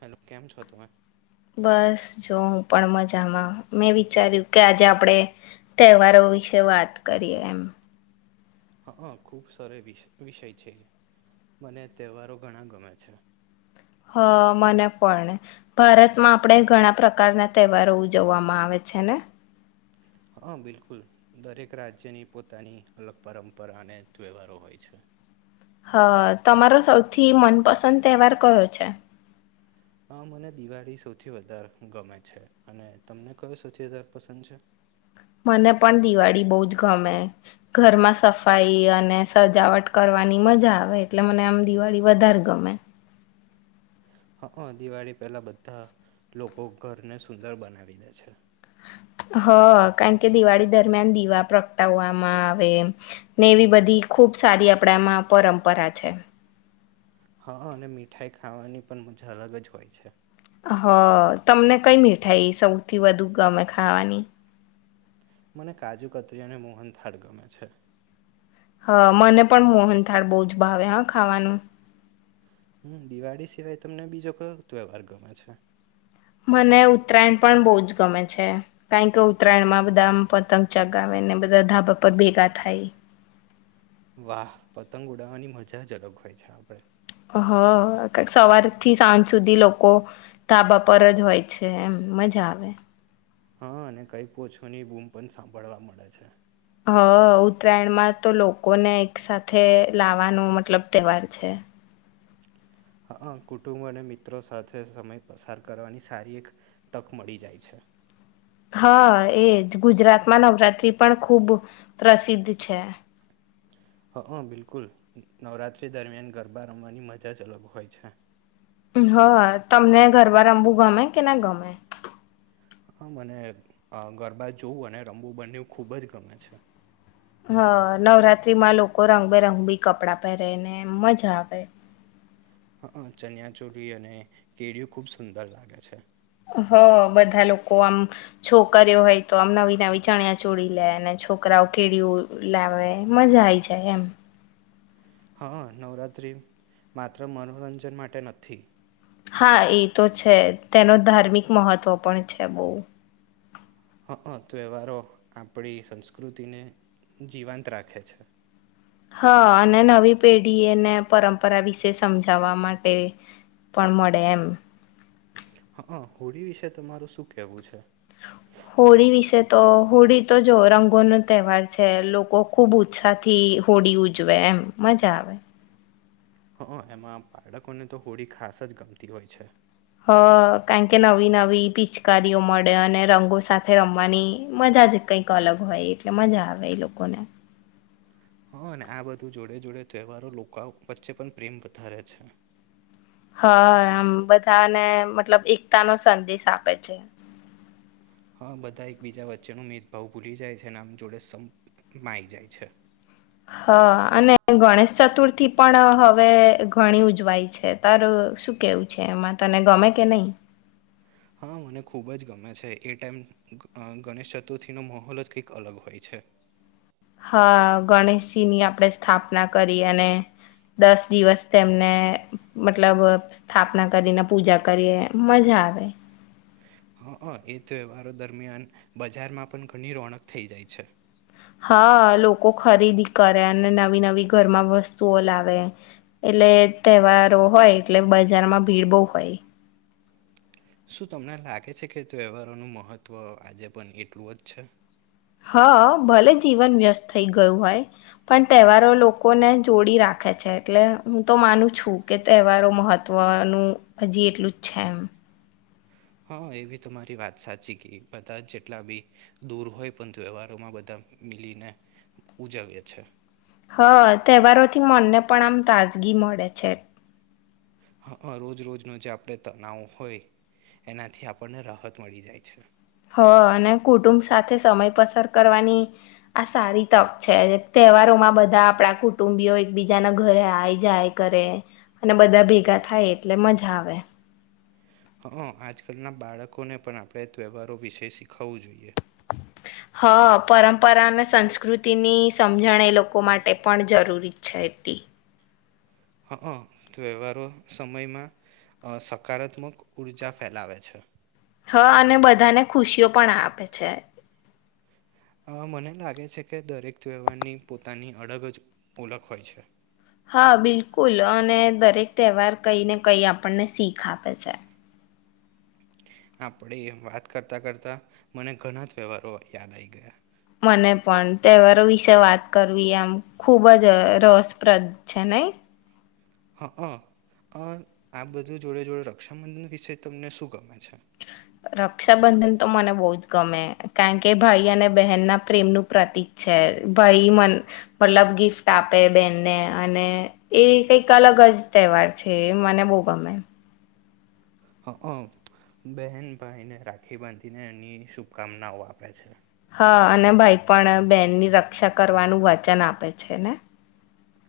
Hello કેમ છો તમે બસ જો હું પણ મજામાં મેં વિચાર્યું કે આજે આપણે તહેવારો વિશે વાત કરીએ એમ હા ખુબ સર વિષય છે મને તહેવારો ઘણા ગમે છે હા મને પણ ભારતમાં આપણે ઘણા પ્રકારના તહેવારો ઉજવવામાં આવે છે ને હા બિલકુલ દરેક રાજ્યની પોતાની અલગ પરંપરા અને તહેવારો હોય છે હ તમારો સૌથી મનપસંદ તહેવાર કયો છે હ મને દિવાળી સૌથી વધારે ગમે છે અને તમને કયો સૌથી વધારે પસંદ છે મને પણ દિવાળી બહુજ ગમે ઘરમાં સફાઈ અને સજાવટ કરવાની મજા આવે એટલે મને આમ દિવાળી વધારે ગમે હ દિવાળી પહેલા બધા લોકો ઘરને સુંદર બનાવી દે છે હ કારણ કે દિવાળી દરમિયાન દીવા પ્રગટાવવામાં આવે ને એવી બધી ખુબ સારી આપડામાં પરંપરા છે હા અને મીઠાઈ ખાવાની પણ મજા અલગ જ હોય છે હ તમને કઈ મીઠાઈ સૌથી વધુ ગમે ખાવાની મને કાજુ કતરી અને મોહન થાળ ગમે છે હા મને પણ મોહન થાળ બહુ જ ભાવે હા ખાવાનું હમ દિવાળી સિવાય તમને બીજો કયો ત્યવહાર ગમે છે મને ઉત્તરાયણ પણ બહુ જ ગમે છે કારણ કે ઉત્તરાયણમાં બધા પતંગ ચગાવેને બધા ધાબા પર ભેગા થાય વાહ પતંગ ઉડાવવાની મજા જ અલગ હોય છે આપડે હ સવાર થી સાંજ સુધી લોકો ધાબા પર જ હોય છે એમ મજા આવે હા અને કઈક ઓછોની બૂમ પણ સાંભળવા મળે છે હ ઉત્તરાયણમાં તો લોકોને એક સાથેથે લાવાનું મતલબ તહેવાર છે હ કુટુંબો અને મિત્રો સાથે સમય પસાર કરવાની સારી એક તક મળી જાય છે હા એજ ગુજરાતમાં નવરાત્રી પણ ખૂબ પ્રસિદ્ધ છે હ બિલકુલ નવરાતિ દરમિયાન ગરબા રમવાની મજા જ અલગ હોય છે હા તમને ઘરબા રમવું ગમે કે ના ગમે હા મને ગરબા જોવું અને રમવું બન્યું ખૂબ જ ગમે છે હ નવરાત્રીમાં લોકો રંગબેરંગ બી કપડાં પહેરે ને એમ મજા આવે હા ચનિયા ચોલી અને કેળઓ ખુબ સુંદર લાગે છે હ બધા લોકો આમ છોકરીઓ હોય તો આમ નવી નવી ચણિયા ચોડી લે અને છોકરાઓ કેળ લાવે મજા આઈ જાય એમ હા નવરાત્રિ માત્ર મનોરંજન માટે નથી હા એ તો છે તેનો ધાર્મિક મહત્વ પણ છે બહુ હ હ તહેવારો આપણી સંસ્કૃતિને જીવાંત રાખે છે હા અને નવી પેઢી એને પરંપરા વિશે સમજાવવા માટે પણ મળે એમ હા હોળી વિશે તમારું શું કેવું છે હોળી વિશે તો હોળી તો જો રંગોનો તહેવાર છે લોકો ખુબ ઉત્સાહ થી હોળી ઉજવે એમ મજા આવે હ એમાં બાળકોને તો હોડી ખાસ જ ગમતી હોય છે હ કારણ કે નવી નવી પિચકારીઓ મળે અને રંગો સાથે રમવાની મજા જ કઈક અલગ હોય એટલે મજા આવે એ લોકોને હા અને આ બધું જોડે જોડે તહેવારો લોકો વચ્ચે પણ પ્રેમ વધારે છે. હા આમ બધાને મતલબ એકતા નો સંદેશ આપે છે. હા બધા એકબીજા વચ્ચેનો મેદભાવ ભૂલી જાય છે આમ જોડે સમાઈ જાય છે. હા અને ગણેશ ચતુર્થી પણ હવે ઘણી ઉજવાય છે. તારું શું કેવું છે એમાં તને ગમે કે નહી? હા મને ખૂબ જ ગમે છે. એ ટાઈમ ગણેશ ચતુર્થીનો માહોલ જ કંઈક અલગ હોય છે. હા ગણેશજી ની આપણે સ્થાપના કરી અને દસ દિવસ તેમને મતલબ સ્થાપના કરીને પૂજા કરીએ, મજા આવે. હ હં એ તહેવારો દરમિયાન બજારમાં પણ ઘણી રોનક થઈ જાય છે. હા લોકો ખરીદી કરે અને નવી નવી ઘરમાં વસ્તુઓ લાવે એટલે તહેવારો હોય એટલે બજારમાં ભીડ બહુ હોય. શું તમને લાગે છે કે તહેવારોનું મહત્ત્વ આજે પણ એટલું જ છે? હા, ભલે જીવન વ્યસ્ત થઈ ગયું હોય, પણ તહેવારો લોકોને જોડી રાખે છે. એટલે હું તો માનું છું કે તહેવારો મહત્વનું હજી એટલું જ છે એમ. હા, એ બી તમારી વાત સાચી કે, બધા જેટલા બી દૂર હોય પણ ત્યવહારોમાં બધા મિલીને ઉજવીએ છે. હા તહેવારોથી મનને પણ આમ તાજગી મળે છે. હ, રોજ રોજનો જે આપણે તનાવ હોય, એનાથી આપણને રાહત મળી જાય છે. હ, અને કુટુંબ સાથે સમય પસાર કરવાની આ સારી તક છે. તહેવારોમાં બધા આપડા કુટુંબીયો એકબીજાના ઘરે આ જાય કરે અને બધા ભેગા થાય એટલે મઝા આવે. હ, આજકાલના બાળકોને પણ આપણે તહેવારો વિશે શીખાવવું જોઈએ. હા, પરંપરા અને સંસ્કૃતિની સમજણ એ લોકો માટે પણ જરૂરી જ છે એટલી. હ, ત્વેહવારો સમયમાં અ સકારાત્મક ઊર્જા ફેલાવે છે. હા, અને બધાને ખુશીઓ પણ આપે છે. અ મને લાગે છે કે દરેક તહેવારની પોતાની અડગ જ ઓળખ હોય છે. હા બિલકુલ, અને દરેક તહેવાર કંઈ ને કંઈ આપણને શીખ આપે છે. આપડી વાત કરતા કરતા મને ઘણા જ તહેવારો યાદ આઈ ગયા. મને પણ. તહેવારો વિશે વાત કરવી આમ ખૂબ જ રસપ્રદ છે, નઈં? હઅ. અ આ બધું જોડે જોડે રક્ષાબંધન વિષે તમને શું ગમે છે? રક્ષાબંધન તો મને બહુ જ ગમે. કારણ કે ભાઈ અને બહેન ના પ્રેમનું પ્રતીક છે. ભાઈ મન મતલબ ગિફ્ટ આપે બેહેનને, અને એ કંઈક અલગ જ તહેવાર છે, એ મને બહુ ગમે. હંઅ. બહેન ભાઈને રાખડી બાંધીને એની શુભકામનાઓ આપે છે. હા, અને ભાઈ પણ બેનની રક્ષા કરવાનું વચન આપે છે ને.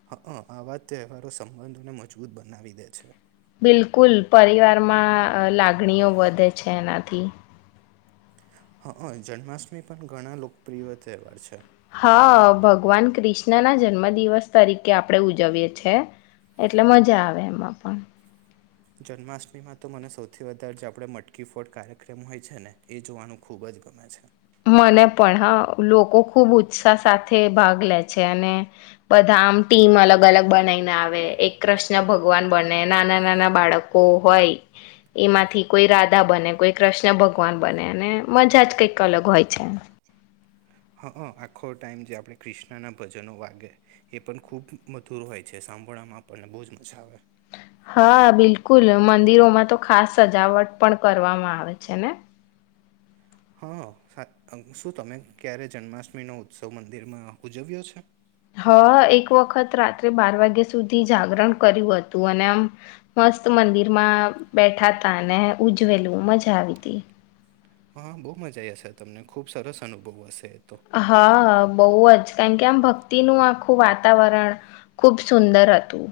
હંઅ, આ વા જ તહેવારો સંબંધોને મજબૂત બનાવી દે છે. બિલકુલ, પરિવારમાં લાગણીઓ વધે છે એનાથી. હંઅ, જન્માષ્ટમી પણ ઘણા લોકપ્રિય તહેવાર છે. હા, ભગવાન કૃષ્ણ ના જન્મ દિવસ તરીકે આપણેે ઉજવીએ છેએ એટલે મજા આવે એમાં પણ. જન્માષ્ટમીમાં તો મને સૌથી વધારે જે આપણે મટકી ફોટ કાર્યક્રમ હોય છે, ને એ જોવાનું ખૂબ જ ગમે છે. મને પણ. હા લોકો ખુબ ઉત્સાહ સાથે ભાગ લે છે. અને બધા આમ ટીમ અલગ અલગ બનાવીને આવે એક કૃષ્ણ ભગવાન બને, નાના નાના બાળકો હોય એમાંથી કોઈ રાધા બને, કોઈ કૃષ્ણ ભગવાન બને, અને મજા જ કંઈ અલગ હોય છે. હા હ આખો ટાઈમ જે આપણે ક્રિષ્ણાના ભજનો વાગે એ પણ ખૂબ મધુર હોય છે સાંભળામાં આપણને બહુ જ મજા આવે હા બિલકુલ મંદિરોમાં તો ખાસ સજાવટ પણ કરવામાં આવે છે ને હા શું તમે ક્યારે જન્માષ્ટમીનો ઉત્સવ મંદિરમાં ઉજવ્યો છે હ એક વખત રાત્રે બાર વાગ્યા સુધી જાગરણ કર્યું હતું અને આમ મસ્ત મંદિરમાં બેઠા હતા અને ઉજવેલું મજા આવી તી હા બહુ મજા આ હશે તમને ખુબ સરસ અનુભવ હશે તો હા બોહ જ કારણ કે આમ ભક્તિનું આખું વાતાવરણ ખુબ સુંદર હતું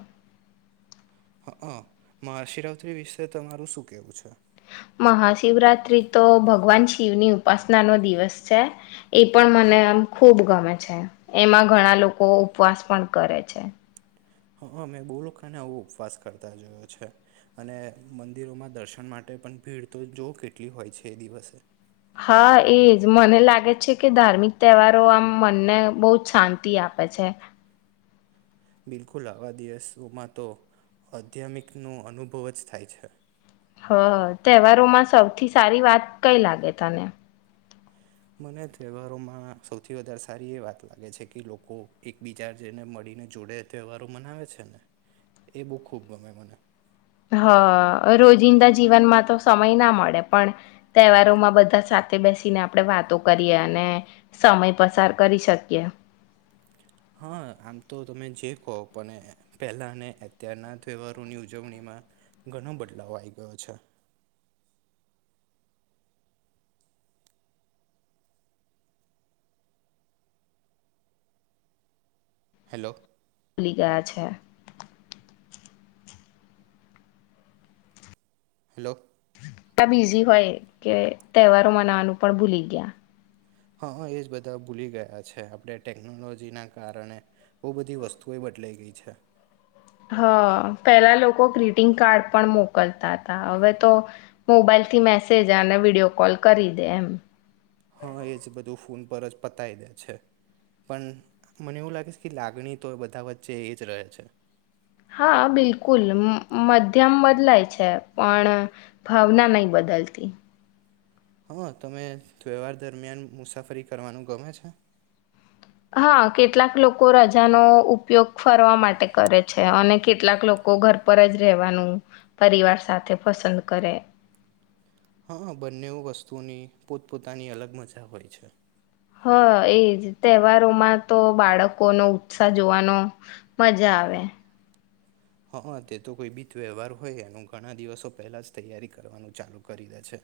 હ હ મહાશિવરાત્રી વિશે તમારું શું કેવું છે મહાશિવરાત્રી તો ભગવાન શિવની ઉપાસના નો દિવસ છે એ પણ મને આમ ખૂબ ગમે છે એમાં ઘણા લોકો ઉપવાસ પણ કરે છે હા મેં બહુ લોકોને આવો ઉપવાસ કરતા જોયો છે અને મંદિરોમાં દર્શન માટે પણ ભીડ તો જોવ કેટલી હોય છે એ દિવસે હા એજ મને લાગે છે કે ધાર્મિક તહેવારો આમ મનને બહુ જ શાંતિ આપે છે બિલકુલ આવા દિવસોમાં તો આધ્યામિકનો અનુભવ જ થાય છે હ તહેવારોમાં સૌથી સારી વાત કઈ લાગે તને મને તહેવારોમાં સૌથી વધારે સારી એ વાત લાગે છે કે લોકો એકબીજા જેને મળીને જોડે તહેવારો મનાવે છે ને એ બહ ખૂબ ગમે મને હ રોજિંદા જીવનમાં તો સમય ના મળે પણ તહેવારોમાં બધા સાથે બેસીને આપણેે વાતો કરીએ અને સમય પસાર કરી શકીએ હા આમ તો તમે જે કહો પણ પહેલાને અત્યારના તહેવારોની ઉજવણીમાં ઘણો બદલાવ આવી ગયો છે હેલો લિય ગયા છે હેલો એટલા બીઝી હોય કે તહેવારો મનાવાનું પણ ભૂલી ગયા હા એજ બધા ભૂલી ગયા છે આપણે ટેકનોલોજીના કારણે બોહ બધી વસ્તુઓ બદલાઈ ગઈ છે હા પેલા લોકો ગ્રીટિંગ કાર્ડ પણ મોકલતા હતા હવે તો મોબાઈલ થી મેસેજ અને વિડીિયો કોલ કરી દે એમ ઉપર જ પતાય દે છે પણ મને એવું લાગે છે કે લાગણી તો બધા વચ્ચે એ જ રહે છે હા બિલકુલ મધ્યમ બદલાય છે પણ ભાવના નહી બદલતી હા, તમે તહેવાર દરમિયાન મુસાફરી કરવાનું ગમે છે? હા, કેટલાક લોકો રજાનો ઉપયોગ ફરવા માટે કરે છે અને કેટલાક લોકો ઘર પર જ રહેેવાનું પરિવાર સાથે પસંદ કરે. હા, બંને વસ્તુઓની પોતપોતાની અલગ મજા હોય છે. હ એજ તહેવારોમાં તો બાળકોનો ઉત્સાહ જોવાનો મજા આવે. હા અહ તે તો કોઈ બી વ્યવહાર હોય એનું ઘણા દિવસો પહેલા જ તૈયારી કરવાનું ચાલુ કરી દે છે.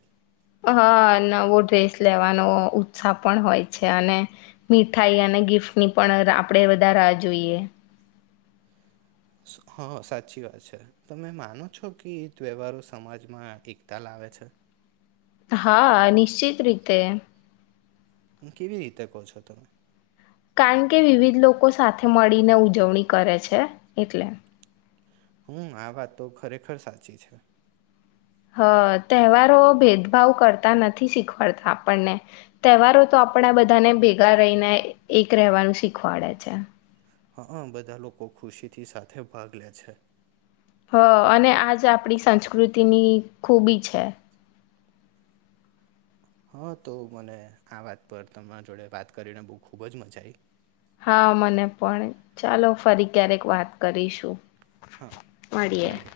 હા, નવો ડ્રેસ લેવાનો ઉત્સાહ પણ હોય છે અને મીઠાઈ અને ગિફ્ટની પણ આપડે વધારે રાહ જોઈએ. હા, સાચી વાત છે. તમે માનો છો કે તહેવારો સમાજમાં એકતા લાવે છે? હા, નિશ્ચિત રીતે. હું કેવી રીતે કોહ છો તમે? કારણ કે વિવિધ લોકો સાથે મળીને ઉજવણી કરે છે એટલે. હમ્મ, આ વાત તો ખરેખર સાચી છે. હ તહેવારો ભેદભાવ કરતા નથી શીખવાડતા આપણને તહેવારો તો આપડા બધાને ભેગા રહીને એક રહેવાનું શીખવાડે છે. હ અહ બધા લોકો ખુશીથી સાથે ભાગ લે છે. હ અને આજ આપડી સંસ્કૃતિની ખૂબી છે. હા તો મને આ વાત પર તમારા જોડે વાત કરીને બહ ખુબ જ મજા આઈ. હા, મને પણ ચાલો ફરી ક્યારેક વાત કરીશું. હા મળીએ.